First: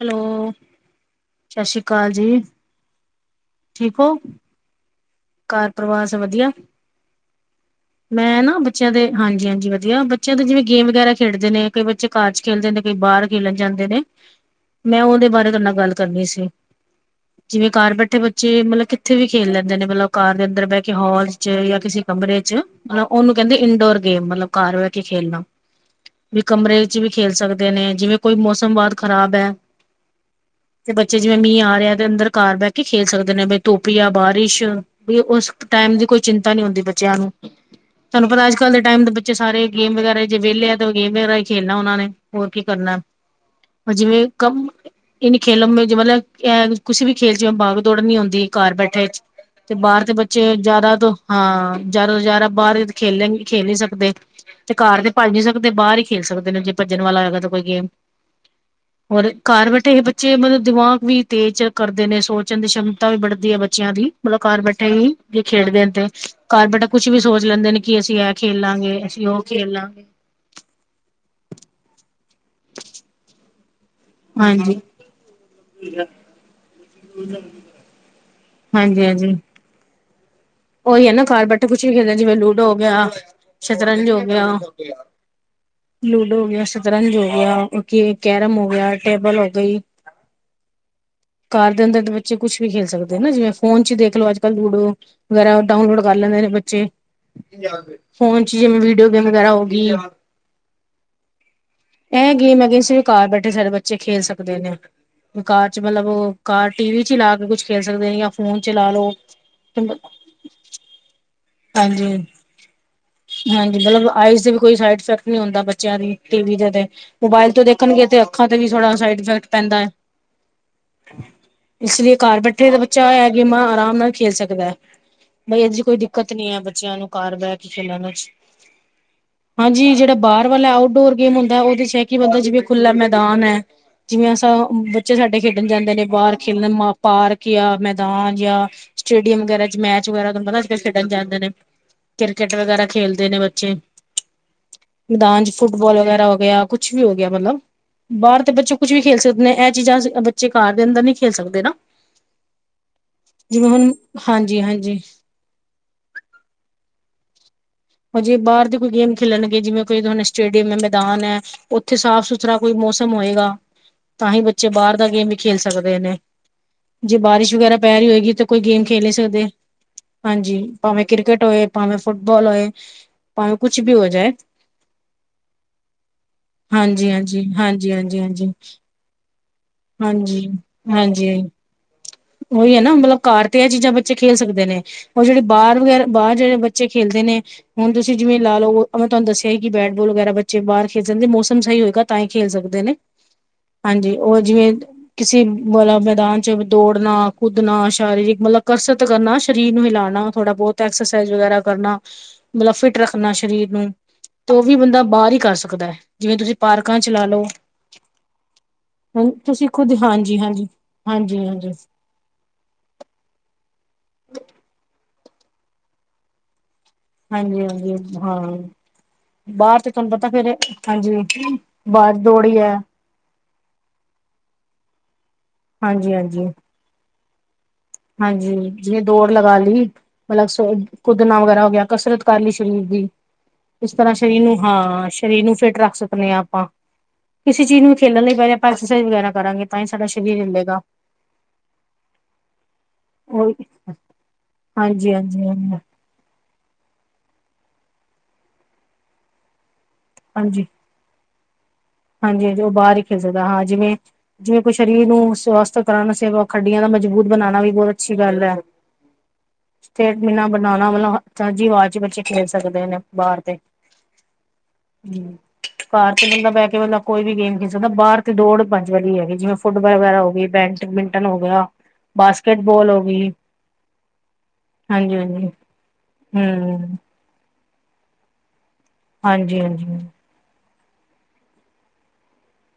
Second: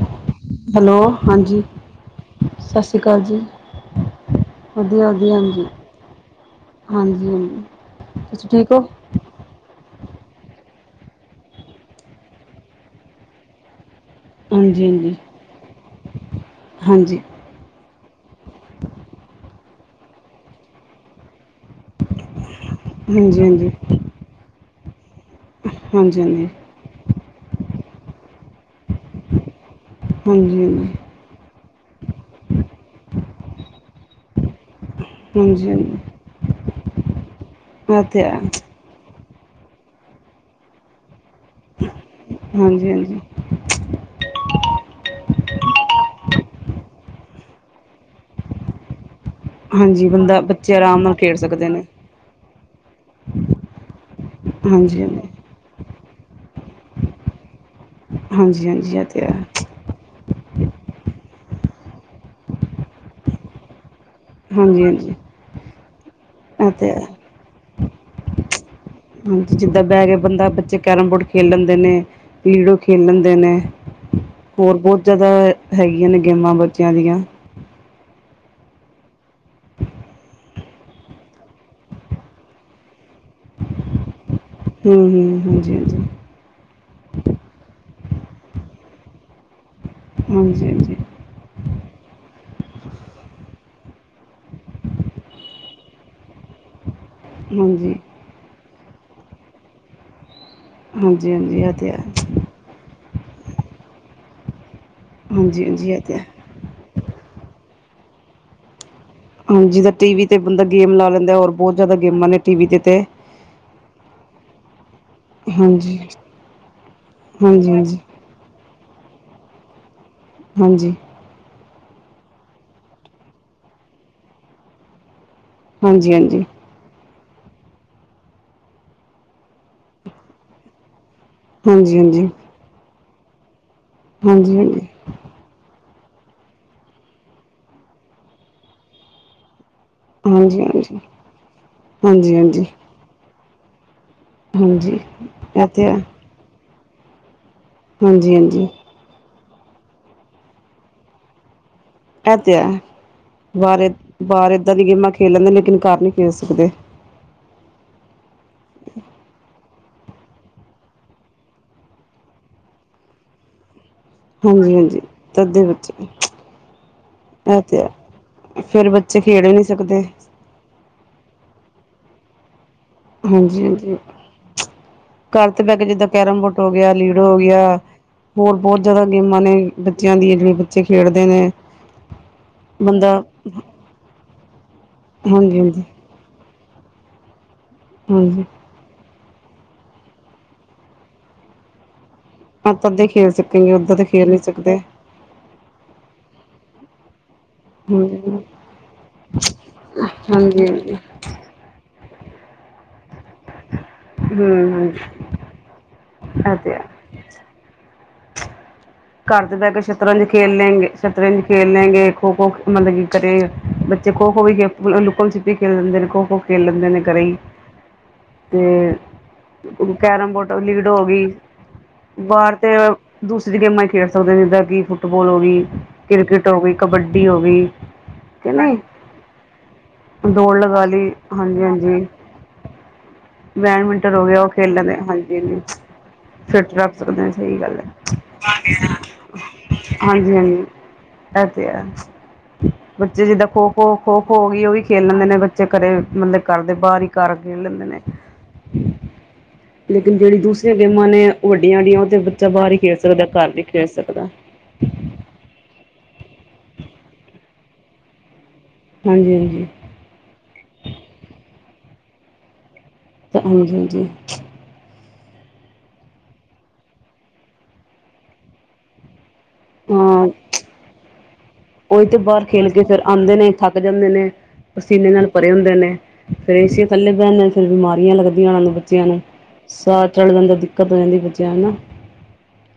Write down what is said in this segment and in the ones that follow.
Hello. Hello ਹਾਂਜੀ, ਸਤਿ ਸ਼੍ਰੀ ਅਕਾਲ ਜੀ। ਸਾਛੀ ਕਾਲ ਜੀ। ਠੀਕ ਓਂ? ਹਾਂਜੀ -ਹਾਂਜੀ ਘਾ ਪਰਵਾਰ ਸਬ ਵਦੀਆ, ਹਾਂਜੀ ਮੈਂ ਤੁਸੀਂ ਨਾ ਠੀਕ ਹੋ ਬੱਚਿਆਂ ਦੇ ਹਾਂਜੀ- ਹਾਂਜੀ ਵਦੀਆ ਬੱਚੇ ਦੇ ਜਿਵੇਂ ਗੇਮ ਵਗੈਰਾ ਖੇਡਦੇ ਨੇ ਕਈ ਬੱਚੇ ਘਰ ਚ ਖੇਲਦੇ ਨੇ ਕਈ ਬਾਰ ਖੇਲਨ ਜਾਂਦੇ ਨੇ। ਹਾਂਜੀ ਮੈਂ ਹਾਂਜੀ ਓਦੇ ਬਾਰੇ ਤਾਡ ਕਰਨਾ ਗੱਲ ਕਰਨੀ ਸੀ। ਹਾਂਜੀ ਜਿਵੇਂ ਘਾਰ ਬੈਠੇ ਬੱਚੇ ਮਲਬ ਕਿੱਥੇ ਵੀ ਖੇਲ ਲੈਂਦੇ ਨੇ ਮਲਬ ਘਾਰ ਦੇ ਅੰਦਰ ਬਹਿ ਕੇ ਹਾਲ ਚ ਜਾਂ ਕਿਸੇ ਕਮਰੇ 'ਚ ਮਤਲਬ ਉਹਨੂੰ ਹਾਂਜੀ ਕਹਿੰਦੇ, ਹਾਂਜੀ 'ਇੰਡੋਰ ਗੇਮ' ਮਤਲਬ ਘਰ ਬਹਿ ਕੇ ਖੇਲਣਾ। ਹਾਂਜੀ ਵੀ ਹਾਂਜੀ ਕਮਰੇ ਵਿੱਚ ਵੀ ਖੇਲ ਸਕਦੇ ਨੇ ਜਿਵੇਂ ਕੋਈ ਮੌਸਮ ਬਹੁਤ ਖ਼ਰਾਬ ਹੈ। ਹੂੰ। ਤੇ ਬੱਚੇ ਜਿਵੇਂ ਮੀਂਹ ਆ ਰਿਹਾ ਤੇ ਅੰਦਰ ਘਰ ਬਹਿ ਕੇ ਖੇਲ ਸਕਦੇ ਨੇ ਬ ਧੁੱਪ ਜਾ ਬਾਰਿਸ਼। ਵੀ ਉਸ ਕ ਹਾਂਜੀ ਹਾਂਜੀ ਟਾਈਮ ਹਾਂਜੀ ਦੀ ਕੋਈ ਚਿੰਤਾ ਨੀ ਹੁੰਂਦੀ ਬੱਚਿਆਂ ਨੂੰ, ਇਹ ਤੇ ਤੁਹਾਨੂੰ ਹੈ ਪਤਾ ਅੱਜ ਕੱਲ ਦੇ- ਟਾਈਮ ਦੇ ਬੱਚੇ ਸਾਰੇ ਗੇਮ ਵਗੈਰਾ ਹੀ ਜੇ ਵਿਹਲੇ ਆ ਤੇ ਉਹ ਗੇਮ ਵਗੈਰਾ ਹੀ ਖੇਲਣਾ ਉਹਨਾ ਨੇ, ਹੋਰ ਕੀ ਹਾਂਜੀ ਕਰਨਾ? ਹਾਂਜੀ ਜਿਵੇਂ ਕਮ- ਇਨ ਖੇਲੌ ਮੇ ਮਤਲਬ ਇਹ ਕਿਸੀ ਵੀ ਖੇਲ 'ਚ ਜਵੇਂ ਬਾਗ ਦੌੜ ਨੀ ਹੁੰਂਦੀ, ਘਰ ਬੈਠੇ। ਤੇ ਬਾਹਰ ਹਾਂਜੀ ਦੇ ਬੰਦਾ ਬੱਚੇ ਜ਼ਿਆਦਾ ਆਰਾਮ ਨਾਲ ਤੋਂ ਖੇਡ ਸਕਦੇ ਹਾਂ, ਨੇ ਜ਼ਿਆਦਾ ਤੋਂ ਜ਼ਿਆਦਾ ਬਾਹਰ ਖੇਲਣ ਖੇਲ ਨਹੀਂ ਸਕਦੇ। ਤੇ ਘਰ ਹਾਂਜੀ ਤੇ ਹਾਂਜੀ ਭੱਜ ਨੀ ਸਕਦੇ, ਬਾਹਰ ਹੀ ਖੇਲ ਸਕਦੇ ਨੇ ਜੇ ਭੱਜਣ ਵਾਲਾ ਹੈਗਾ ਤਾਂ ਕੋਈ ਗੇਮ। ਹਾਂਜੀ ਹਾਂਜੀ ਇਹ ਤੇ ਹੋਰ ਹੈ ਘਰ ਬੈਠੇ [unintelligible] ਬੱਚੇ ਮਤਲਬ ਦਿਮਾਗ ਵੀ ਤੇਜ਼ ਕਰਦੇ ਨੇ ਸੋਚਣ ਦੀ ਸ਼- ਮਤਾ ਵੀ ਵੜਦੀ ਹੈ ਬੱਚਿਆਂ ਦੀ। ਮਤਲਬ ਘਰ ਹਾਂਜੀ ਬੈਠੇ ਹਾਂਜੀ ਹੀ, ਜੇ ਖੇਡਦੇ ਨੇ ਤੇ ਘਰ ਇਹ ਬੈਠੇ ਤੇ ਹੈ ਕੁਛ ਵੀ ਸੋਚ ਲੈਂਦੇ ਨੇ ਕਿ ਅਸੀਂ ਇਹ ਖੇਲਾਂਗੇ। ਹਾਂਜੀ ਜਿੱਦਾਂ ਬਹਿ ਕੇ ਬੰਦਾ ਬੱਚੇ ਕੈਰਮ ਬੋਰਡ ਖੇਡ ਲੈਂਦੇ ਨੇ ਲੀਡੋ ਖੇਲ ਲੈਂਦੇ ਨੇ। ਹੋਰ ਹਾਂਜੀ। ਬਹੁਤ ਜ਼ਿਆਦਾ ਹੈਗੀਆਂ ਨੇ ਗੇਮਾਂ ਬੱਚਿਆਂ ਦੀਆਂ। ਹਾਂ [unintelligible] ਹਾਂਜੀ ਹਾਂਜੀ। ਉਹੀ ਹੈ ਨਾ, ਘਰ ਬੈਠੇ ਕੁਛ ਵੀ ਖੇਡਦੇ ਜਿਵੇਂ ਲੂਡੋ ਹੋ ਗਿਆ ਸ਼ਤਰੰਜ ਹੋ ਗਿਆ। ਹੂੰ ਹ ਹਾਂਜੀ-ਹਾਂਜੀ। ਲੂਡੋ ਹੋ ਗਿਆ ਸ਼ਤਰੰਜ ਹੋ ਗਿਆ, ਕੀ ਕੈਰਮ ਹੋ ਗਿਆ, ਟੇਬਲ ਹੋ ਗਈ। ਹਾਂਜੀ ਹਾਂਜੀ ਘਰ ਦੇ ਅੰਦਰ ਤੇ ਬੱਚੇ ਕੁਛ ਵੀ ਖੇਲ ਸਕਦੇ ਹਨ ਜਿਵੇਂ ਫੋਨ ਚ ਦੇਖ ਲੋ ਅੱਜ ਕੱਲ ਲੂਡੋ ਵਗੈਰਾ ਡਾਊਨਲੋਡ ਕਰ ਲੈਂਦੇ ਨੇ ਬੱਚੇ। ਹਾਂਜੀ ਫੋਨ ਚ ਜਿਵੇਂ ਵੀਡੀਓ ਗੇਮ ਵਗੈਰਾ ਹੋ ਗਈ, ਹਾਂਜੀ ਹਾਂਜੀ ਇਹ ਤੇ ਹੈ ਇਹ ਗੇਮ ਹੈਗੇਸ ਘਰ ਬੈਠੇ ਸਾਰੇ ਬੱਚੇ ਖੇਲ ਸਕਦੇ ਨੇ, ਹਾਂਜੀ ਘਰ 'ਚ ਹਾਂਜੀ ਇਹ ਮਤਲਬ ਤੇ ਹੈ ਉਹ ਘਰ ਟੀ ਵੀ ਚ ਲਾ ਕੇ ਕੁਛ ਖੇਲ ਸਕਦੇ ਨੇ ਜਾਂ ਫੋਨ ਚਲਾ ਲਓ। ਹਾਂਜੀ, ਟੀਵੀ ਤੇ ਬੰਦਾ ਗੇਮ ਲਾ ਲੈਂਦਾ, ਹੋਰ ਬਹੁਤ ਜ਼ਿਆਦਾ ਹਾਂਜੀ। ਗੇਮਾਂ ਨੇ ਟੀ ਵੀ ਤੇ ਤੇ ਹਾਂਜੀ ਮਤਲਬ ਆਈਜ਼ ਦੇ ਵੀ ਕੋਈ ਸਾਈਡ ਇਫੈਕਟ ਨੀ ਹੁੰਂਦਾ ਹਾਂਜੀ ਬੱਚਿਆਂ ਦੀ ਟੀ ਵੀ ਦੇ ਤੇ ਮੋਬਾਇਲ ਤੋਂ ਹਾਂਜੀ ਹਾਂਜੀ ਦੇਖਣਗੇ ਤੇ ਅੱਖਾਂ ਤੇ ਵੀ ਥੋੜਾ ਸਾਈਡ ਇਫੈਕਟ ਪੈਂਦਾ ਹੈ। ਹਾਂਜੀ ਇਸ ਲਈ ਘਰ ਬੈਠੇ ਤਾਂ ਬੱਚਾ ਐ ਗੇਮਾਂ ਆਰਾਮ ਨਾਲ ਖੇਲ ਸਕਦਾ ਹੈ। ਬਈ ਇਹਦੀ ਕੋਈ ਹਾਂਜੀ ਦਿੱਕਤ ਹਾਂਜੀ ਨੀ ਹੈ ਬੱਚਿਆਂ ਨੂੰ ਘਰ ਬਹਿ ਕੇ ਖ ਲਨਾਂ ਚ ਹਾਂਜੀ, ਜਿਹੜਾ ਬਾਹਰ ਵਾਲਾ ਆਊਟਡੋਰ ਗੇਮ ਹੁੰਦਾ ਉਹਦੇ 'ਚ ਹਾਂਜੀ ਹੈ ਕਿ ਹਾਂਜੀ ਬੰਦਾ ਜਿਵੇਂ ਖੁੱਲਾ ਮੈਦਾਨ ਹੈ ਜਿਵੇਂ ਅ ਹਾਂਜੀ [unintelligible] ਬੱਚੇ ਸਾਡੇ ਖੇਡਣ ਜਾਂਦੇ ਨੇ ਬਾਹਰ ਖੇਲਣ ਪਾਰਕ ਯ ਮੈਦਾਨ ਯ ਸਟੇਡੀਅਮ ਵਗੈਰਾ 'ਚ ਮੈਚ। ਵਗੈਰਾਲ ਹਾਂਜੀ ਅ [unintelligible] ਹਾਂਜੀ ਖੇਡਣ ਜਾਂਦੇ ਨੇ, ਕ੍ਰਿਕਟ ਹਾਂਜੀ ਹਾਂਜੀ ਵਗੈਰਾ ਖੇਲਦੇ ਨੇ ਬੱਚੇ। ਹਾਂਜੀ ਮੈਦਾਨ 'ਚ ਇਹ ਤੇ ਹੈ ਫੁੱਟਬਾਲ ਵਗੈਰਾ ਹੋ ਗਿਆ, ਕੁਛ ਵੀ ਹੋ ਗਿਆ ਮਤਲਬ, ਹਾਂਜੀ ਬਾਹਰ ਦੇ ਹਾਂਜੀ ਬੱਚੇ ਕੁੱਛ ਵੀ ਖੇਲ ਸਕਦੇ। ਇਹ ਚੀਜ਼ਾਂ ਬੱਚੇ ਘਰ ਦੇ ਅੰਦਰ ਨਹੀ ਖੇਲ ਸਕਦੇ ਨਾ। ਇਹ ਤੇ ਐ। ਜਿਵੇਂ ਬਾਹਰ ਹੁਣ ਬਾਹਰ ਹਾਂਜੀ ਏਦਾਂ ਦੀਆਂ ਹਾਂਜੀ ਗੇਮਾਂ ਖੇਲ ਲੈਂਦੇ ਲੇਕਿਨ ਘਰ ਨਹੀਂ ਖੇਲ ਸਕਦੇ। ਹਜੇ ਬਾਹਰ ਦੇ ਕੋਈ ਗੇਮ ਖੇਲਣਗੇ ਜਿਵੇਂ ਕੋਈ ਤੁਹਾਨੂੰ ਸਟੇਡੀਅਮ ਹੈ ਮੈਦਾਨ ਹੈ, ਉੱਥੇ ਸਾਫ ਸੁਥਰਾ ਕੋਈ ਮੌਸਮ ਹੋਏਗਾ। ਤਾਂ ਹੀ ਬੱਚੇ ਹਾਂਜੀ ਬਾਹਰ ਹਾਂਜੀ ਦਾ ਗੇਮ ਵੀ ਖੇਲ ਤਦੇ ਬੱਚੇ ਸਕਦੇ ਨੇ। ਬਾਰਿਸ਼ ਇਹ ਵਗੈਰਾ ਤੇ ਪੈ ਰਹੀ ਹੈ ਹੋਏਗੀ ਤਾਂ ਕੋਈ ਗੇਮ ਫਿਰ ਖੇਲ ਨਈ ਬੱਚੇ ਸਕਦੇ। ਖੇਡ ਹੀ ਨਹੀਂ ਸਕਦੇ ਹਾਂਜੀ ਭਾਵੇਂ ਕ੍ਰਿਕਟ ਹੋਏ ਭਾਵੇਂ ਫੁੱਟਬਾਲ ਹੋਏ ਭਾਵੇਂ ਹਾਂਜੀ ਕੁਛ ਵੀ ਹਾਂਜੀ ਹੋਜੇ। ਘਰ ਤੇ ਬਹਿ ਕੇ ਜਿੱਦਾਂ ਕੈਰਮ ਬੋਰਡ ਹੋ ਗਿਆ, ਹਾਂਜੀ ਲੀਡੋ ਹੋ ਹਾਂਜੀ ਗਿਆ, ਹਾਂਜੀ ਹਾਂਜੀ ਹਾਂਜੀ ਹੋਰ ਬਹੁਤ ਜਿਆਦਾ ਗੇਮਾਂ ਨੇ ਬੱਚਿਆਂ ਦੀ ਹਾਂਜੀ ਜਿਹੜੇ ਬੱਚੇ ਖੇਡਦੇ ਹਾਂਜੀ ਨੇ ਉਹੀ ਹੈ ਨਾ, ਬੰਦਾ ਮਤਲਬ ਘਰ ਤੇ ਇਹ ਚੀਜ਼ਾਂ ਬੱਚੇ ਖੇਲ ਸਕਦੇ ਨੇ ਉਹ ਜਿਹੜੀ ਹਾਂਜੀ ਬਾਹਰ ਹਾਂਜੀ ਵਗੈਰਾ ਬਾਹਰ ਜਿਹੜੇ ਬੱਚੇ ਖੇਲਦੇ ਨੇ, ਹੁਣ ਤੁਸੀਂ ਜਿਵੇਂ ਹਾਂਜੀ ਲਾ ਲਓ ਉਹ ਮੈਂ ਤੁਹਾਨੂੰ ਦੱਸਿਆ, ਕਿ ਬੈਟ ਬੋਲ ਵਗੈਰਾ ਬੱਚੇ ਬਾਹਰ ਸੇ ਜਾਂਦੇ ਮੌਸਮ ਸਹੀ ਹੋਗਾ ਤਾਂ ਹੀ ਖੇਲ ਆਪ ਸਕਦੇ ਨੇ, ਤਦੇ ਖੇਲ ਸਕੇਗੇ ਓਦਾਂ ਤਾਂ ਹਾਂਜੀ ਖੇਲ ਨਹੀਂ ਉਹ ਜਿਵੇਂ ਸਕਦੇ ਕਿਸੀ, ਵਾਲਾ ਮੈਦਾਨ ਚ ਦੋੜਨਾ ਕੁਦਣਾ ਹਾਂਜੀ ਸ਼ਰੀਰਿਕ ਮਤਲਬ ਕਸਰਤ ਕਰਨਾ, ਸਰੀਰ ਨੂੰ ਹਿਲਾਉਣਾ ਥੋੜਾ ਹਾਂਜੀ ਬਹੁਤ ਹਾਂਜੀ ਐਕਸਰਸਾਈਜ਼ ਐਸਰਸਾਈਜ਼ ਵਗੈਰਾ ਕਰਨਾ ਮਤਲਬ ਫਿਟ ਰੱਖਣਾ ਸਰੀਰ ਨੂੰ, ਤੋ ਉਹ ਹਮ ਵੀ ਬੰਦਾ ਹਾਂਜੀ ਬਾਹਰ ਹੀ ਕਰ ਸਕਦਾ ਹੈ, ਜਿਵੇਂ ਤੁਸੀਂ ਇਹ ਤੇ ਹੈ ਪਾਰਕਾਂ ਚ ਲਾ ਲਓ ਹੁਣ ਘਾਰ ਤੇ ਤੁਸੀਂ ਬਹਿ ਕੇ ਖੁਦ ਸ਼ਤਰੰਜ ਹਾਂਜੀ ਖੇਲ ਹਾਂਜੀ ਲੈਂਗੇ, ਹਾਂਜੀ ਸ਼ਤਰੰਜ ਹਾਂਜੀ ਖੇਲ ਲੈਂਗੇ ਖੋ -ਖੋ ਮਤਲਬ ਕੀ ਘਰੇ ਬੱਚੇ ਖੋ -ਖੋ ਵੀ ਖੇ ਲੁੱਕਲ ਛਿਪੀ, ਖੇਡ ਦਿੰਦੇ ਨੇ ਖੋ ਖੋ ਖੇਲ ਲੈਂਦੇ ਨੇ ਕਰੀ ਹਾਂਜੀ ਹਾਂਜੀ ਹਾਂ ਤੇ ਬਾਹਰ ਤੇ ਤੁਹਾਨੂੰ ਪਤਾ ਕੈਰਮ ਫੇਰ ਬੋਰਡ, ਲੀਡੋ ਹੋ ਹਾਂਜੀ ਗਈ, ਬਾਹਰ ਦੌੜੀ ਤੇ ਹੈ ਦੂਸਰੀਆਂ ਗੇਮਾਂ ਖੇਡ ਸਕਦੇ ਜਿੱਦਾਂ ਕਿ, ਫੁੱਟਬਾਲ ਹੋ ਗਈ, ਹਾਂਜੀ ਹਾਂਜੀ ਕ੍ਰਿਕਟ ਹੋ ਗਈ, ਕਬੱਡੀ ਹੋ ਗਈ, ਕਿ ਹਾਂਜੀ, ਨਹੀਂ ਜਿਵੇਂ ਦੌੜ ਲਗਾ ਲਈ, ਦੌੜ ਮਤਲਬ ਲਗਾ ਲਈ ਕੁਦਨਾ ਹਾਂਜੀ ਵਗੈਰਾ ਹੋ ਗਿਆ, ਹਾਂਜੀ ਕਸਰਤ ਕਰ ਲਈ ਸਰੀਰ ਦੀ ਇਸ ਤਰ੍ਹਾਂ ਬੈਡਮਿੰਟਨ ਹੋ ਗਿਆ ਸਰੀਰ ਉਹ ਨੂੰ, ਖੇਲ ਲੈਂਦੇ ਹਾਂ ਹਾਂਜੀ ਸਰੀਰ ਨੂੰ ਹਾਂਜੀ ਫਿੱਟ ਰੱਖ ਸਕਦੇ ਹਾਂ ਆਪਾਂ, ਫਿਟ ਰੱਖ ਸਕਦੇ ਹਾਂ, ਸਹੀ ਕਿਸੇ ਗੱਲ ਚੀਜ਼ ਹੈ ਨੂੰ ਖੇਲਣ ਲਈ ਪਹਿਲੇ ਐਕਸਰਸਾਈਜ਼ ਵਗੈਰਾ ਕਰਾਂਗੇ, ਤਾਂ ਹੀ ਸਾਡਾ ਹਾਂਜੀ ਸਰੀਰ ਹਾਂਜੀ ਹਿਲਲੇਗਾ ਇਹ ਤੇ ਹੈ, ਬੱਚੇ ਜਿੱਦਾਂ ਉਹੀ ਖੋ ਖੋ- ਖੋ ਖੋ ਹੋ ਗਈ ਉਹ ਵੀ ਖੇਲ ਹਾਂਜੀ ਲੈਂਦੇ ਨੇ ਹਾਂਜੀ ਹਾਂਜੀ ਬੱਚੇ ਘਰੇ ਮਤਲਬ ਘਰਦੇ ਬਾਹਰ ਹੀ ਘਰ ਖੇਲ ਲੈਂਦੇ ਨੇ, ਲੇਕਿਨ ਜਿਹੜੀ ਹਾਂਜੀ ਹਾਂਜੀ ਦੂਸਰੇ ਗੇਮਾਂ ਨੇ ਉਹ ਵੱਡੀਆਂ- ਵੱਡੀਆਂ, ਉਹ ਤੇ ਬੱਚਾ ਬਾਹਰ ਹੀ ਖੇਡ ਸਕਦਾ ਘਰ ਨਹੀਂ ਹਾਂ ਖੇਡ ਜਿਵੇਂ ਸਕਦਾ ਜਿਵੇਂ ਕੋਈ ਸਰੀਰ ਨੂੰ ਸਵਸਥ ਕਰਨ ਵਾਸਤੇ ਖੱਡੀਆਂ ਦਾ ਮਜਬੂਤ ਬਣਾਉਣਾ ਵੀ ਬਹੁਤ ਅੱਛੀ ਗੱਲ ਹੈ। ਹਾਂਜੀ -ਹਾਂਜੀ ਸਟੇਟ ਵੀ ਨਾ ਬਣਾਉਣਾ ਹੋਵੇ ਨਾ, ਤਾਜ਼ੀ ਹਵਾ ਚ ਬੱਚੇ ਖੇਡ ਸਕਦੇ ਨੇ ਬਾਹਰ ਤੇ, ਹਾਂਜੀ ਹਾਂਜੀ ਘਰ ਤੇ ਬੰਦਾ ਬਹਿ ਬੰਦਾ ਕੋਈ ਵੀ ਗੇਮ ਖੇਡ ਸਕਦਾ, ਬਾਹਰ ਤੇ ਦੌੜ ਭੱਜ ਵਾਲੇੀ ਹੈਗੀ, ਜਿਵੇਂ ਫੁੱਟਬਾਲ ਵਗੈਰਾ ਹਾਂ ਹੋ ਗਈ, ਬੈਡਮਿੰਟਨ ਬੈਡਮਿੰਟਨ ਹੋ ਗਿਆ ਉਹੀ ਤੇ ਬਾਹਰ ਖੇਲ ਕੇ ਬਾਸਕਟਬਾਲ ਫਿਰ ਹੋ ਗਈ ਆਉਂਦੇ ਨੇ, ਥੱਕ ਜਾਂਦੇ ਨੇ ਪਸੀਨੇ ਹਾਂਜੀ ਨਾਲ ਹਾਂਜੀ ਭਰੇ ਹੁੰਦੇ ਨੇ, ਫਿਰ ਏ ਸੀ ਹੂੰ, ਥੱਲੇ ਐਨੀਆਂ ਫਿਰ, ਬਿਮਾਰੀਆਂ ਲੱਗਦੀਆਂ ਉਹਨਾਂ ਨੂੰ ਬੱਚਿਆਂ ਨੂੰ, ਹਾਂਜੀ-ਹਾਂਜੀ, ਸਾਹ ਚੱੜ ਜਾਂਦਾ ਦਿੱਕਤ ਹੋ ਜਾਂਦੀ ਬੱਚਿਆਂ ਹੈਨਾ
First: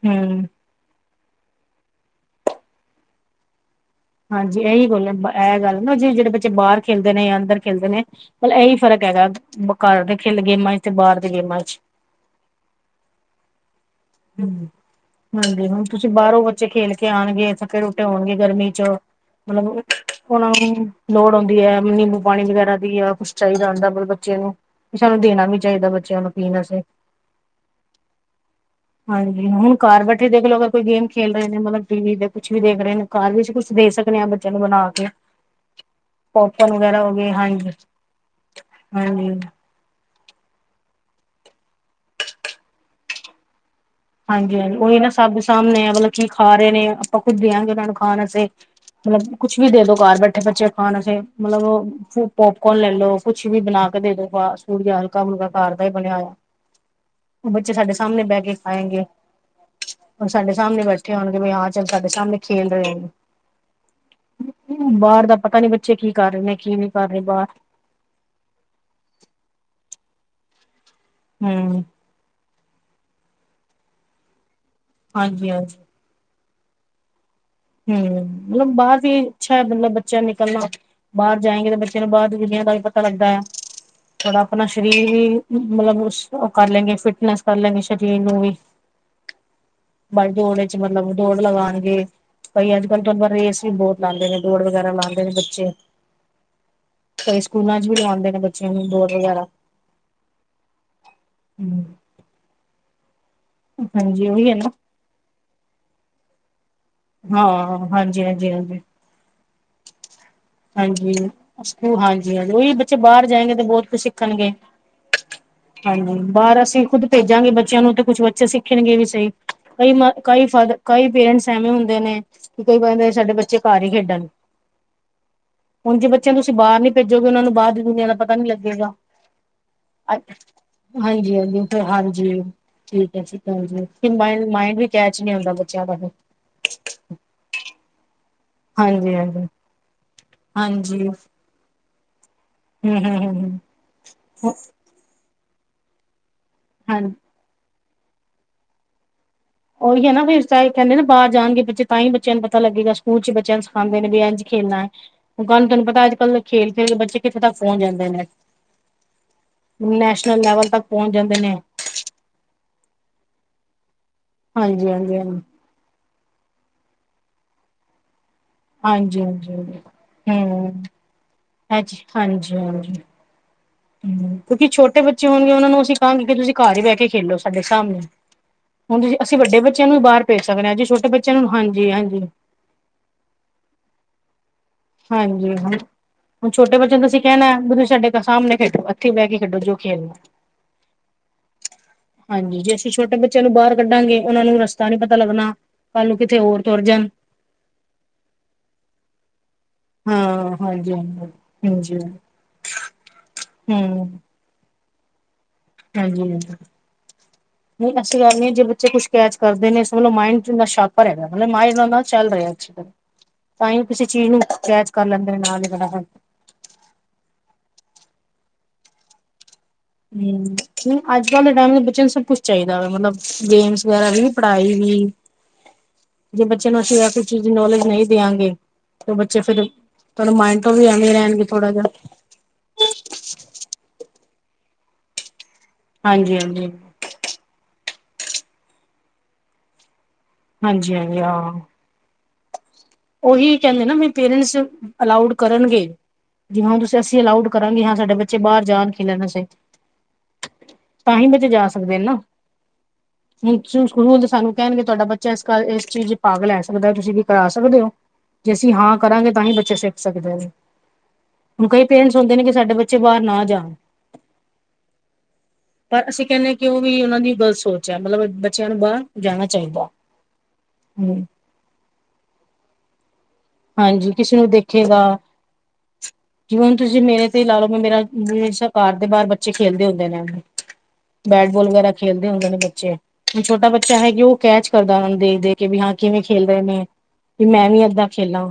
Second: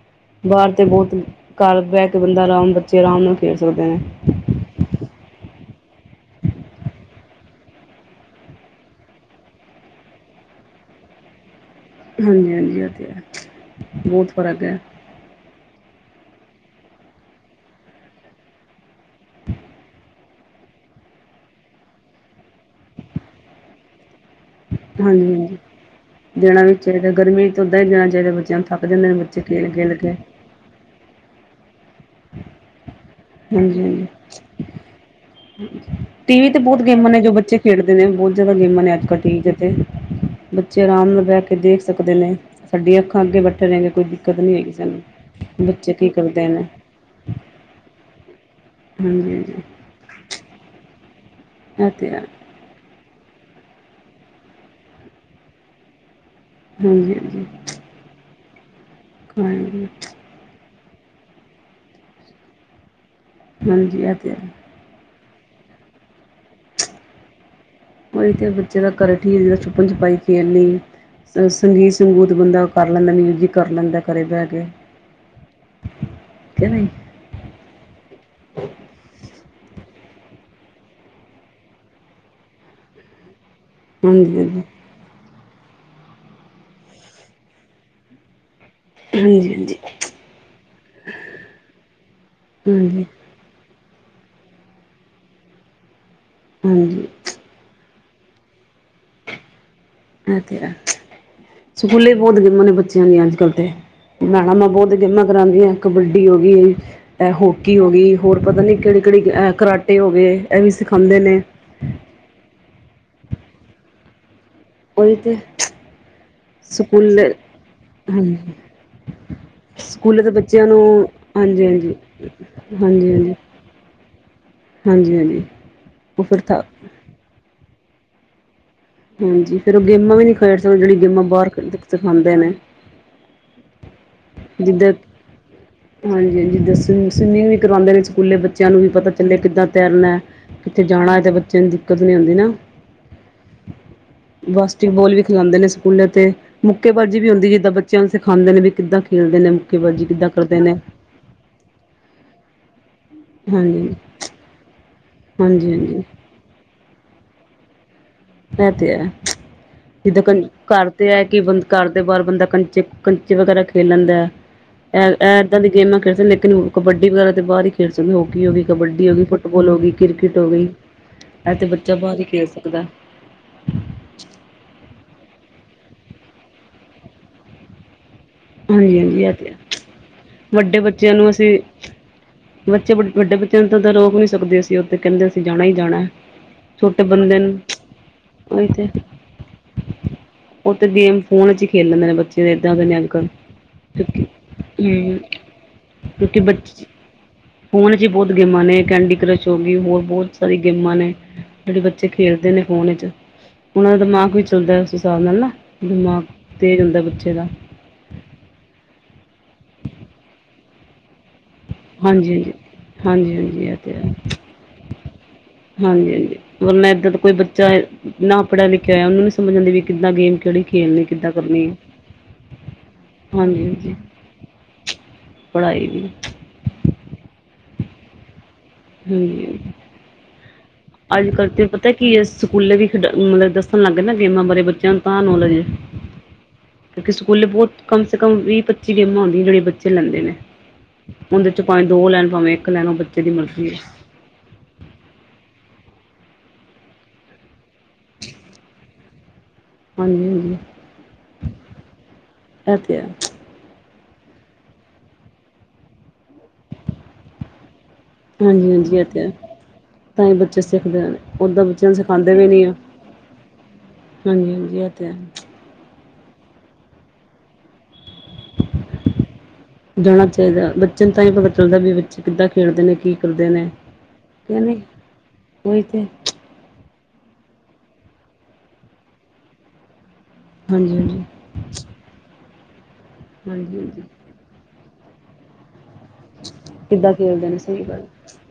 ਹੈ ਘਰ ਤੇ ਬਹੁਤ, ਘਰ ਬਹਿ ਕੇ ਬੰਦਾ ਆਰਾਮ ਬੱਚੇ ਆਰਾਮ ਨਾਲ ਖੇਡ ਸਕਦੇ ਨੇ ਹਾਂਜੀ ਇਹੀ ਗੱਲ ਹੈ, ਇਹ ਗੱਲ ਨਾ ਜੀ ਜਿਹੜੇ ਬੱਚੇ ਬਾਹਰ ਖੇਡਦੇ ਨੇ, ਜਾਂ ਅੰਦਰ ਖੇਲਦੇ ਨੇ ਮਤਲਬ ਇਹੀ ਫਰਕ ਹੈਗਾ, ਘਰ ਦੇ ਖੇਲ ਗੇਮਾਂ ਚ ਤੇ ਬਾਹਰ ਦੇ ਗੇਮਾਂ ਚ ਹਾਂਜੀ ਹਾਂਜੀ ਏ ਤੇ ਹੈ, ਬਹੁਤ ਫ਼ਰਕ ਹੈ ਹਾਂਜੀ ਹੁਣ ਤੁਸੀਂ ਬਾਹਰੋਂ ਬੱਚੇ ਖੇਲ ਕੇ ਆਉਣਗੇ ਥਕੇ ਟੂਟੇ ਹੋਉਣਗੇ ਗਰਮੀ ਚ, ਮਤਲਬ ਉਨ੍ਹਾਂਨੂੰ ਲੋੜ ਆਉਂਦੀ ਹੈ ਨਿੰਬੂ ਪਾਣੀ ਵਗੈਰਾ ਦੀ, ਆ ਕੁਛ ਚਾਹੀਦਾ ਹੁੰਦਾ ਮਤਲਬ ਬੱਚਿਆਂ ਨੂੰ ਹਾਂਜੀ ਹਾਂਜੀ ਪੀਣ ਦੇਣਾ ਵੀ ਵਾਸਤੇ ਚਾਹੀਦਾ, ਗਰਮੀ ਤੋਂ ਓਦਾਂ ਹੀ ਦੇਣਾ ਚਾਹੀਦਾ ਬੱਚਿਆਂ ਨੂੰ ਥੱਕ ਜਾਂਦੇ ਨੇ ਬੱਚੇ ਹਾਂਜੀ, ਖੇਲ ਹੁਣ ਖੇਲ ਘਾਰ ਕੇ ਬੈਠੇ ਦੇਖ ਲੋ ਅਗਰ ਕੋਈ ਗੇਮ ਖੇਲ ਰਹੇ ਨੇ, ਮਤਲਬ ਟੀ ਵੀ ਦੇ ਕੁਛ ਵੀ ਦੇਖ ਰਹੇ ਨੇ ਘਾਰ ਵਿੱਚ ਕੁਛ ਹਾਂਜੀ ਦੇ ਹਾਂਜੀ ਸਕਦੇ ਆਂ,, ਬੱਚਿਆਂ ਨੂੰ ਬਣਾ ਕੇ [inaudible] ਟੀ ਵੀ ਤੇ ਪੋਪਕੋਨ ਬਹੁਤ ਵਗੈਰਾ ਗੇਮਾਂ ਹੋ ਨੇ ਗਏ ਜੋ ਬੱਚੇ ਹਾਂਜੀ ਖੇਡਦੇ ਨੇ, ਬਹੁਤ ਜ਼ਿਆਦਾ ਗੇਮਾਂ ਨੇ ਅੱਜ ਕੱਲ ਹਾਂਜੀ ਟੀ ਵੀ ਤੇ ਬੱਚੇ ਆਰਾਮ ਨਾਲ ਬਹਿ ਕੇ ਦੇਖ ਸਕਦੇ ਨੇ, ਸਾਡੀਆਂ ਅੱਖਾਂ ਅੱਗੇ ਬੈਠੇ ਰਹਣ ਗੇ ਹਾਂਜੀ -ਹਾਂਜੀ ਉਹਹੀ ਨਾ, ਸਭ ਸਾਹਮਣੇ ਮਤਲਬ ਕੀ ਖਾ ਰਹੇ ਨੇ ਆਪਾਂ ਕੁੱਝ ਦੇਆਂਗੇ, ਉਹਨਾਂ ਨੂੰ ਖਾਣ ਆਸੇ, ਮਤਲਬ ਹਾਂਜੀ ਹਾਂਜੀ ਕੁਛ ਵੀ ਦੇ ਦੋ ਘਰ ਬੈਠੇ ਬੱਚੇ ਖਾਣ ਅੇ ਮਤਲਬ ਔ ਇਹ ਤੇ ਹੈ ਫੂੋਪ ਕੌਣ ਲੈ ਲੋ, ਕੁੱਛ ਵੀ ਬਣਾ ਕੇ ਦੇ ਦੋ, ਫਾਸਟ ਫੂਡ ਯਾ ਹਲਕਾ- ਮੁਲਕਾ ਘਾਰ ਦਾ ਹੀ ਬਣਿਆ ਹੋਇਆ। ਹਾਂਜੀ -ਹਾਂਜੀ ਉਹ ਬੱਚੇ ਸਾਡੇ ਸਾਹਮਣੇ ਬਹਿ ਕੇ ਖਾਏਗੇ। ਹਾਂਜੀ ਹੁਣ ਸਾਡੇ ਸਾਹਮਣੇ ਬੈਠੇ ਹੋਣਗੇ, ਬਈ ਹਾਂ ਚੱਲ ਸਾਡੇ ਸਾਹਮਣੇ ਖੇਲ ਰਹੇ ਹੋ ਹਾਂਜੀ ਜੀ, ਐ ਤੇ ਹੈ ਬਾਹਰ ਦਾ ਪਤਾ ਨੀ ਬੱਚੇ ਕੀ ਕਰ ਰਹੇ ਨੇ, ਕੀ ਨਹੀਂ ਕਰ ਰਹੇ ਬਾਹਰ ਉਹੀ ਤੇ ਬੱਚੇ ਦਾ ਘਰੇ ਠੀਕ ਨੇ, ਛੂਪਣ ਛੁਪਾਈ ਖੇਲਨੀ ਐ, ਹੂੰ ਸੰਗੀ ਸੰਗੀਤ ਬੰਦਾ ਕਰ ਲੈਂਦਾ, ਮਊਜ਼ਿਕ ਕਰ ਲੈਂਦਾ, ਘਰੇ ਬਹਿ ਕੇ ਹਾਂਜੀ ਹਾਂਜੀ ਕਿ ਨਹੀਂ ਹੂ ਮਤਲਬ ਬਾਹਰ ਵੀ ਅੱਛਾ ਮਤਲਬ ਬੱਚਿਆਂ ਨਿਕਲਣਾ ਬਾਹਰ ਜਾਏਗੇ ਤੇ ਬੱਚੇ ਨੂੰ ਬਾਹਰ ਦੀ ਦੁਨੀਆ ਦਾਰੀ ਦਾ ਵੀ ਪਤਾ ਲੱਗਦਾ ਹੈ। ਹਾਂਜੀ ਥੋੜਾ ਹਾਂਜੀ ਆਪਣਾ ਸਰੀਰ ਵੀ ਮਤਲਬ ਉਹ ਕਰ ਲੈਂਗੇ ਫਿਟਨੈਸ ਕਰ ਲੈਂਗੇ ਸਰੀਰ ਨੂੰ ਵੀ ਹਾਂਜੀ ਹਾਂਜੀ ਬਾਈ ਦੌੜ ਚ ਮਤਲਬ ਦੌੜ ਲਗਾਉਣਗੇ ਭਈ ਅੱਜ ਕੱਲ ਹਾਂਜੀ ਹਾਂਜੀ ਤੁਹਾਨੂੰ ਰੇਸ ਵੀ ਬਹੁਤ ਲਾਂਦੇ ਨੇ ਦੌੜ ਵਗੈਰਾ ਲਾਉਂਦੇ ਨੇ ਬੱਚੇ ਹਾਂਜੀ ਕਈ ਸਕੂਲਾਂ ਚ ਵੀ ਲਵਾਉਂਦੇ ਨੇ ਬੱਚਿਆਂ ਨੂੰ ਬੋਰਡ ਵਗੈਰਾ ਆ ਗਿਆ ਸਕੂਲੇ ਬਹੁਤ ਗੇਮਾਂ ਨੇ ਬੱਚਿਆਂ ਦੀ ਅੱਜ ਕੱਲ ਤੇ ਹਾਂਜੀ ਉਹੀ ਹੈ ਮੈਡਮਾਂ ਨਾ ਬਹੁਤ ਗੇਮਾਂ ਕਰਾਉਂਦੀਆਂ ਕਬੱਡੀ ਹੋ ਗਈ ਹੈ। ਇਹ ਹੋਕੀ ਹਾਂ ਹੋ ਗਈ ਹਾਂਜੀ ਹੋਰ ਹਾਂਜੀ ਪਤਾ ਨੀ ਹਾਂਜੀ ਕਿਹੜੀ ਕਿਹੜੀ ਕਰਾਟੇ ਹੋ ਗਏ ਇਹ ਵੀ ਹਾਂਜੀ ਸਿਖਾਉਂਦੇ ਨੇ ਹਾਂਜੀ ਉਹੀ ਬੱਚੇ ਬਾਹਰ ਜਾਏਗੇ ਤੇ ਬਹੁਤ ਕੁਝ ਸਿੱਖਣਗੇ ਉਹੀ ਤੇ ਹਾਂਜੀ ਬਾਹਰ ਅਸੀਂ ਖੁੱਦ ਸਕੂਲ ਭੇਜਾਂਗੇ ਬੱਚਿਆਂ ਨੂੰ ਤੇ ਕੁਛ ਹਾਂਜੀ ਬੱਚੇ ਸਿੱਖਣਗੇ ਵੀ ਸਹੀ ਕਈ ਸਕੂਲੇ ਤਾਂ ਕਈ ਬੱਚਿਆਂ ਫਦ ਨੂੰ ਕਈ ਪੇਰੈਂਟਸ ਹਾਂਜੀ ਐਵੇਂ ਹਾਂਜੀ ਹੁੰਦੇ ਨੇ ਕਈ ਹਾਂਜੀ ਵਾਰ ਸਾਡੇ ਹਾਂਜੀ ਬੱਚੇ ਘਰ ਹੀ ਖੇਡਣ ਹਾਂਜੀ ਹਾਂਜੀ ਹੁਣ ਜੇ ਉਹ ਬੱਚਿਆਂ ਫਿਰ ਨੂੰ ਤੁਸੀਂ ਥ ਬਾਹਰ ਨੀ ਭੇਜੋਗੇ ਉਹਨਾਂ ਨੂੰ ਬਾਹਰ ਦੀ ਦੁਨੀਆਂ ਦਾ ਪਤਾ ਨੀ ਲੱਗੇਗਾ ਹਾਂਜੀ ਫਿਰ ਉਹ ਗੇਮਾਂ ਵੀ ਨਹੀਂ ਖੇਡ ਸਕਦੇ ਜਿਹੜੀ ਗੇਮਾਂ ਹਾਂਜੀ ਬਾਹਰ ਹਾਂਜੀ ਫਿਰ ਹਾਂਜੀ। ਸਿਖਾਉਂਦੇ ਨੇ ਠੀਕ ਹੈ ਸਤਿ ਸ਼੍ਰੀ ਅਕਾਲ ਜੀ ਮਾਇੰਡ ਵੀ ਜਿੱਦਾਂ ਕੈਚ ਨੀ ਆਉਂਦਾ ਬੱਚਿਆਂ ਦਾ ਹਾਂਜੀ ਸਵਿਮਿੰਗ ਵੀ ਕਰਵਾਉਂਦੇ ਨੇ ਸਕੂਲੇ ਬੱਚਿਆਂ ਨੂੰ ਵੀ ਪਤਾ ਹਾਂਜੀ ਚੱਲਿਆ ਹਾਂਜੀ ਕਿੱਦਾਂ ਤੈਰਨਾ ਕਿੱਥੇ ਜਾਣਾ ਹੈ ਤੇ ਬੱਚੇ ਨੂੰ ਦਿੱਕਤ ਨਹੀਂ ਹੁੰਦੀ ਨਾ ਹੂ ਹੂ ਹੂ ਹੂ ਬਾਸਕਟਬੋਲ ਵੀ ਖਿਲਾਉਂਦੇ ਨੇ ਸਕੂਲੇ ਤੇ ਹਾਂਜੀ। ਮੁੱਕੇਬਾਜ਼ੀ ਵੀ ਹੁੰਦੀ ਜਿੱਦਾਂ ਬੱਚਿਆਂ ਨੂੰ ਸਿਖਾਉਂਦੇ ਨੇ ਵੀ ਕਿੱਦਾਂ ਖੇਲਦੇ ਨੇ ਉਹੀ ਮੁੱਕੇਬਾਜ਼ੀ ਹੈ ਨਾ ਕਿੱਦਾਂ ਫਿਰ ਕਰਦੇ ਸਾਰੇ ਨੇ। ਕਹਿੰਦੇ ਨਾ ਬਾਹਰ ਜਾਣਗੇ ਬੱਚੇ ਤਾਂ ਹੀ ਬੱਚਿਆਂ ਨੂੰ ਪਤਾ ਲੱਗੇਗਾ ਸਕੂਲ ਚ ਬੱਚਿਆਂ ਹਾਂਜੀ, ਸਿਖਾਉਦੇ ਨੇ ਵੀ ਇੰਜ ਖੇਲਣਾ ਹੈ। ਹੁਣ ਕੱਲ ਤੈਨੂੰ ਪਤਾ ਹਾਂਜੀ-ਹਾਂਜੀ ਹੈ ਅੱਜ ਖੇਲ ਖੇ ਦੇ ਬੱਚੇ ਕਿੱਥੇ ਤੱਕ ਪਹੁੰਚ ਜਾਂਦੇ ਨੇ ਐ ਤੇ ਹੈ ਜਿੱਦਾਂ ਨੈਸ਼ਨਲ ਲੈਵਲ ਤੱਕ ਘਰ ਤੇ ਪਹੁੰਚ ਐ ਕਿ ਜਾਂਦੇ ਨੇ ਬੰਦਾ ਘਰ ਦੇ ਬਾਰ ਬੰਦਾ ਕੰਚੇ-ਕੰਚੇ ਵਗੈਰਾ ਖੇਲ ਲੈਂਦਾ ਹੈ ਹਾਂਜੀ ਹਾਂਜੀ ਏ ਹਾਂਜੀ ਇੱਦਾਂ ਦੀ ਗੇਮਾਂ ਖੇਡ ਸਕਦੇ ਲੇਕਿਨ ਕਬੱਡੀ ਵਗੈਰਾ ਤੇ ਬਾਹਰ ਹੀ ਖੇਡ ਸਕਦੇ ਹੋਕੀ ਹੋ ਗਈ। ਕਬੱਡੀ ਹੋ ਹਾਂਜੀ ਹਾਂਜੀ ਗੀ, ਫੁੱਟਬਾਲ ਹੋ ਹਾਂਜੀ ਗੀ, ਕ੍ਰਿਕਟ ਹੋ ਗੀ, ਹਮ ਐ ਤੇ ਬੱਚਾ ਹਾਂਜੀ ਬਾਰ ਹੀ ਖੇਲ ਸਕਦਾ ਹੈ। ਹੂ ਕਿਉਂਕਿ ਛੋਟੇ ਬੱਚੇ ਹੋਣਗੇ ਔਨਾ ਨੂੰ ਅਸੀਂ ਕਹਾਂਗੇ ਕਿ ਤੁਸੀਂ ਘਰ ਹੀ ਬਹਿ ਕੇ ਖੇਲੋ ਸਾਡੇ ਸਾਹਮਣੇ। ਹੁਣ ਜੇ ਹਾਂਜੀ-ਹਾਂਜੀ ਐ ਅਸੀਂ ਤੇ ਹੈ ਵੱਡੇ ਬੱਚੇ ਆਂ ਨੂੰ ਬਾਹਰ ਪੇਜ ਸਕਦੇ ਹਾਂ ਜੇ ਛੋਟੇ ਬੱਚਿਆਂ ਨੂੰ ਹਾਂਜੀ-ਹਾਂਜੀ। ਬੱਚੇ ਵੱਡੇ ਬੱਚੇ ਆਂ ਨੂੰ ਤਾਂ ਰੋਕ ਨੀ ਸਕਦੇ ਅਸੀਂ ਔ ਤੇ ਕੈੰਦੇ ਅਸੀਂ ਹਾਂਜੀ ਜਾਣਾ ਈ ਹਾਂ ਜਾਣਾ। ਹੁਣ ਛੋਟੇ ਬੱਚਿਆਂ ਦਾ ਅਸੀਂ ਬੰਦੇ ਕੈਣਾ ਨੂੰ ਵੀ ਤੁਸੀਂ ਸਾਡੇ ਸਾਹਮਣੇ ਉਹੀ ਖੇਡੋ ਤੇ ਇੱਥੇ ਬਹਿ ਕੇ ਖੇਡੋ ਜੋ ਖੇਲਣਾ ਉਹ ਤੇੇ ਗੇਮ ਫੋਨ ਚ ਹੀ ਖੇਲ ਲੈਂਦੇ ਨੇ ਬੱਚੇ ਦੇ ਇੱਦਾਂ ਦੇ ਨੇ ਅੱਜ ਕੱਲ ਰੱਖ ਲਾਂਗੇ ਕਿਉਂਕਿ ਉਹਨਾਂ ਨੂੰ ਰਸਤਾ ਨੀ ਪਤਾ ਹੂੰ ਲੱਗਣਾ ਕੱਲ ਨੂੰ ਕਿੱਥੇ ਕਿਉਂਕਿ ਹੋਰ ਤੁਰ ਬੱਚੇ ਜਾਣ ਫੋਨ ਚ ਹੀ ਬਹੁਤ ਗੇਮਾਂ ਨੇ ਕੈਂਡੀ ਕਰਸ਼ [unintelligible] ਹੋਰ ਬਹੁਤ ਹਾਂ ਸਾਰੀ ਹਾਂਜੀ ਗੇਮਾਂ ਨੇ ਜਿਹੜੇ ਹਾਂਜੀ ਬੱਚੇ ਹੂੰ ਖੇਡਦੇ ਨੇ ਫੋਨ ਵਿੱਚ ਉਹਨਾਂ ਦਾ ਹਾਂਜੀ ਦਿਮਾਗ ਵੀ ਚੱਲਦਾ ਉਸ ਹਿਸਾਬ ਨਾਲ ਨਾ ਦਿਮਾਗ ਹਾਂਜੀ ਤੇਜ਼ ਹੁੰਦਾ ਬੱਚੇ ਦਾ ਨਹੀਂ ਐਸੀ ਐਵੇਂ ਨਹੀਂ ਜੇ ਬੱਚੇ ਕੁਛ ਕੈਚ ਕਰਦੇ ਨੇ ਸਾਨੂੰ ਮਾਇੰਡ ਸ਼ੱਕ ਮਾਇੰਡ ਉਹਨਾਂ ਦਾ ਚੱਲ ਹਾਂਜੀ ਰਿਹਾ ਅੱਜ ਕੱਲ ਹਾਂਜੀ ਹਾਂਜੀ ਹਾਂਜੀ ਤਾਂ ਇਹ ਹੀ ਤੇ ਕਿਸੇ ਹੈ ਚੀਜ਼ ਨੂੰ ਕੈਚ ਕਰ ਲੈਂਦੇ ਨਾਲ ਹੀ ਫਟਾਫਟ ਹਾਂਜੀ ਹਾਂਜੀ ਵਰਨਾ ਕੋਈ ਇਨਾ ਕੋਈ ਬੱਚਾ ਨਾ ਪੜ੍ਹਿਆ ਲਿਖਿਆ ਹੋਇਆ ਉਹਨੂੰ ਨੀ ਸਮਝ ਆਉਂਦੀ ਵੀ ਕਿੱਦਾਂ ਗੇਮ ਕਿਹੜੀ ਹੂ ਖੇਲਣੀ ਅੱਜ ਕਿੱਦਾਂ ਕੱਲ ਦੇ ਕਰਨੀ ਟਾਈਮ ਹੈ ਦੇ ਬੱਚਿਆਂ ਨੂੰ ਸਭ ਕੁਛ ਚਾਹੀਦਾ ਵੇ ਮਤਲਬ ਹਾਂਜੀ ਗੇਮਸ ਹਾਂਜੀ ਵਗੈਰਾ ਵੀ ਪੜ੍ਹਾਈ ਵੀ ਪੜ੍ਹਾਈ ਵੀ। ਜੇ ਬੱਚੇ ਨੂੰ ਅਸੀਂ ਸਭ ਕੁਛ ਚੀਜ਼ ਦੀ ਨੌਲੇਜ ਨਹੀਂ ਦਿਆਂਗੇ। ਤੇ ਬੱਚੇ ਹਾਂਜੀ ਫਿਰ ਮਾਇੰਡ ਤੋਂ ਵੀ ਐਵੇ ਅੱਜ ਰਹਿਣ ਗੇ ਕੱਲ ਤੇ ਥੋੜਾ ਜਾ। ਪਤਾ ਕੀ ਹੈ ਸਕੂਲੇ ਵੀ ਖੇਡ ਦੱਸਣ ਲੱਗ ਗਏ ਨਾ ਗੇਮਾਂ ਬਾਰੇ ਬੱਚਿਆਂ ਨੂੰ ਤਾਂ ਨੌਲੇਜ ਏ। ਹਾਂਜੀ-ਹਾਂਜੀ। ਕਿਉਂਕਿ ਸਕੂਲੇ ਬਹੁਤ ਕਮ ਸੇ ਕਮ ਵੀਹ-ਪੱਚੀ ਗੇਮਾ ਹੁੰਂਦੀਆਂ ਜੜੇ ਆਂ ਬੱਚੇ ਲੈਂਦੇ ਨੇ। ਹਾਂਜੀ-ਹਾਂਜੀ ਓਦੇ ਹਾਂ ਚ ਪਾਵੇਂ ਦੋ ਲੈਣ ਪਾਵੇਂ ਇੱਕ ਲੈਣ ਓ ਬੱਚੇ ਦੀ ਮਰਜੀ ਕੈੰਦੇ ਨਾ ਵੀ ਪੇਰੈਂਟਸ ਅਲਾਊਡ ਕਰਨਗੇ। ਜਿਵੇਂ ਹੁਣ ਤੁਸੀਂ-ਅਸੀਂ ਅਲਾਊਡ ਕਰਾਂਗੇ ਹਾਂ ਸਾਡੇ ਬੱਚੇ ਬਾਹਰ ਜਾਣ ਖੇਲਣ ਵਾਸਤੇ। ਹਾਂਜੀ ਤਾਂਹੀ, ਬੱਚੇ ਜਾ ਸਕਦੇ ਨਾ। ਹਾਂਜੀ ਇਹ ਤੇ ਹੈ ਹੁਣ, ਹੁਣ [unintelligible] ਸਕੂਲ ਸਾਨੂੰ ਕਹਿਣ ਗੇ ਤੁਆਡਾ ਬੱਚਾ ਇਸ ਕਰ ਇਸ ਚੀਜ਼ ਚ ਭਾਗ ਲੈ ਸਕਦਾ ਤੁਸੀਂ ਵੀ ਕਰਾ ਸਕਦੇ ਹੋ। ਜੇ ਹਾਂਜੀ ਅਸੀਂ ਹਾਂਜੀ ਹਾਂ ਇਹ ਤੇ ਕਰਾਂਗੇ, ਤਾਂ ਹੀ ਹੈ ਬੱਚੇ ਸਿੱਖ ਤਾਂ ਹੀ ਸਕਦੇ ਨੇ। ਬੱਚੇ ਸਿੱਖਦੇ ਨੇ ਓਦਾਂ ਹੁਣ ਕਈ ਬੱਚਿਆਂ ਨੂੰ ਪੇਰੈਂਟਸ ਸਿਖਾਉਂਦੇ ਹੁੰਦੇ ਨੇ ਕਿ, ਸਾਡੇ ਬੱਚੇ ਬੱਚੇ ਬਾਹਰ ਨਾ ਜਾਣ। ਹਾਂਜੀ-ਹਾਂਜੀ, ਐ ਤੇ ਹੈ। ਪਰ ਅਸੀਂ ਕੈਨੇ ਆਂ ਕਿ ਔ ਵੀ ਔਨਾਂ ਦੀ ਗਲਤ ਸੋਚ ਐ। ਮਤਲਬ, ਬੱਚਿਆਂ ਨੂੰ ਬਾਹਰ ਜਾਣਾ ਚਾਹੀਦਾ। ਜਾਣਾ ਚਾਈਦਾ। ਬੱਚੇ ਨੂੰ ਤਾਂ ਹੂੰ ਹੀ ਪਤਾ ਚੱਲਦਾ ਵੀ ਬੱਚੇ ਕਿੱਦਾਂ ਖੇਡਦੇ ਨੇ ਕੀ ਕਰਦੇ ਨੇ ਹਾਂਜੀ, ਕਿਸੇ ਨੂੰ ਕਿ ਨਹੀਂ ਦੇਖੇਗਾ। ਉਹੀ ਤੇ ਜਿਵੇਂ ਹੁਣ ਤੁਸੀਂ ਮੇਰੇ ਤੇ ਲਾ ਲੋ। ਮੈਂ ਮੇਰਾ ਹਮੇਸ਼ਾਂ ਘਰ ਦੇ ਬਾਹਰ ਬੱਚੇ ਖੇਲਦੇ ਹੁੰਦੇ ਨੇ। ਹਾਂਜੀ-ਹਾਂਜੀ। ਬੈਟ-ਬੋਲ ਵਗੈਰਾ ਖੇਲਦੇ ਹੁੰਦੇ ਨੇ ਬੱਚੇ। ਹੁਣ ਛੋਟਾ ਹਾਂਜੀ ਬੱਚਾ ਹਾਂਜੀ ਹੈ, ਔ ਕੈਚ ਕਰਦਾ ਓਹਨੂੰ ਦੇਖ-ਦੇਖ ਕੇ, ਕਿ ਵੀ ਹਾਂ ਕਿਵੇਂ ਖੇਲ ਰੇ ਨੇ? ਕਿੱਦਾਂ ਵੀ ਖੇਲਦੇ ਕਿ ਨੇ ਮੈਂ ਵੀ ਸਹੀ ਗੱਲ ਏਦਾਂ ਖੇਲਾਂ।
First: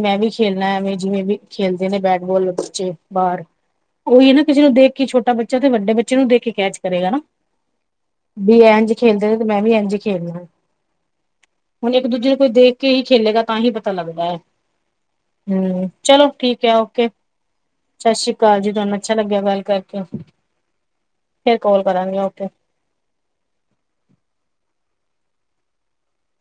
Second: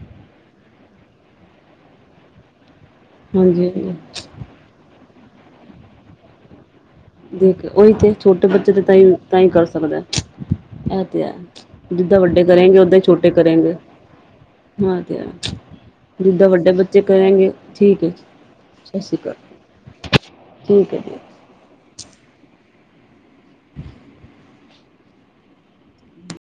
ਮੈਂ ਵੀ ਖੇਲਣਾ ਐਵੇਂ ਜਿਵੇਂ ਵੀ ਖੇਲਦੇ ਨੇ ਬੈਟ-ਬੋਲ ਬੱਚੇ। ਬਾਹਰ ਹਾਂਜੀ ਹਾਂਜੀ ਓਹੀ ਨਾ ਕਿਸੇ ਨੂੰ ਦੇਖ ਕੇ ਛੋਟਾ ਬੱਚਾ ਤੇ ਵੱਡੇ ਬੱਚੇ ਨੂੰ ਦੇਖ ਕੇ ਕੈਚ ਕਰੇਗਾ ਨਾ ਦੇਖ ਉਹੀ ਤੇ ਛੋਟੇ ਵੀ ਬੱਚੇ ਤੇ ਏੰਝ ਤਾਂ ਹੀ ਖੇਲਦੇ ਨੇ, ਤਾਂ ਤੇ ਹੀ ਮੈਂ ਕਰ ਵੀ ਏੰਝ ਸਕਦਾ ਖੇਲਣਾ। ਇਹ ਤੇ ਹੈ ਹੁਣ ਜਿੱਦਾਂ ਇੱਕ-ਦੂਜੇ ਨੂੰ ਵੱਡੇ ਕੋਈ ਦੇਖ ਕਰੇਗੇ ਕੇ ਓਦਾਂ ਹੀ ਛੋਟੇ ਖੇਲੇਗਾ, ਤਾਂ ਹੀ ਕਰੇਗੇ ਪਤਾ ਲੱਗਦਾ ਐ। ਹਾਂ ਤੇ ਹੁੰ, ਚਲੋ ਜਿੱਦਾਂ ਠੀਕ ਵੱਡੇ ਹੈ। ਬੱਚੇ ਔਕੇ ਕਰੇਗੇ ਠੀਕ ਹੈ ਸਤਿ ਸ਼੍ਰੀ ਕਾਲ ਜੀ ਤੁਆਨੂੰ ਸਤਿ ਅੱਛਾ ਸ਼੍ਰੀ ਅਕਾਲ ਲੱਗਿਆ ਗੱਲ ਕਰਕੇ। [inaudible] ਠੀਕ ਐ ਜੀ। ਫੇਰ ਕੋਲ ਕਰਾਂਗੇ ਓਕੇ।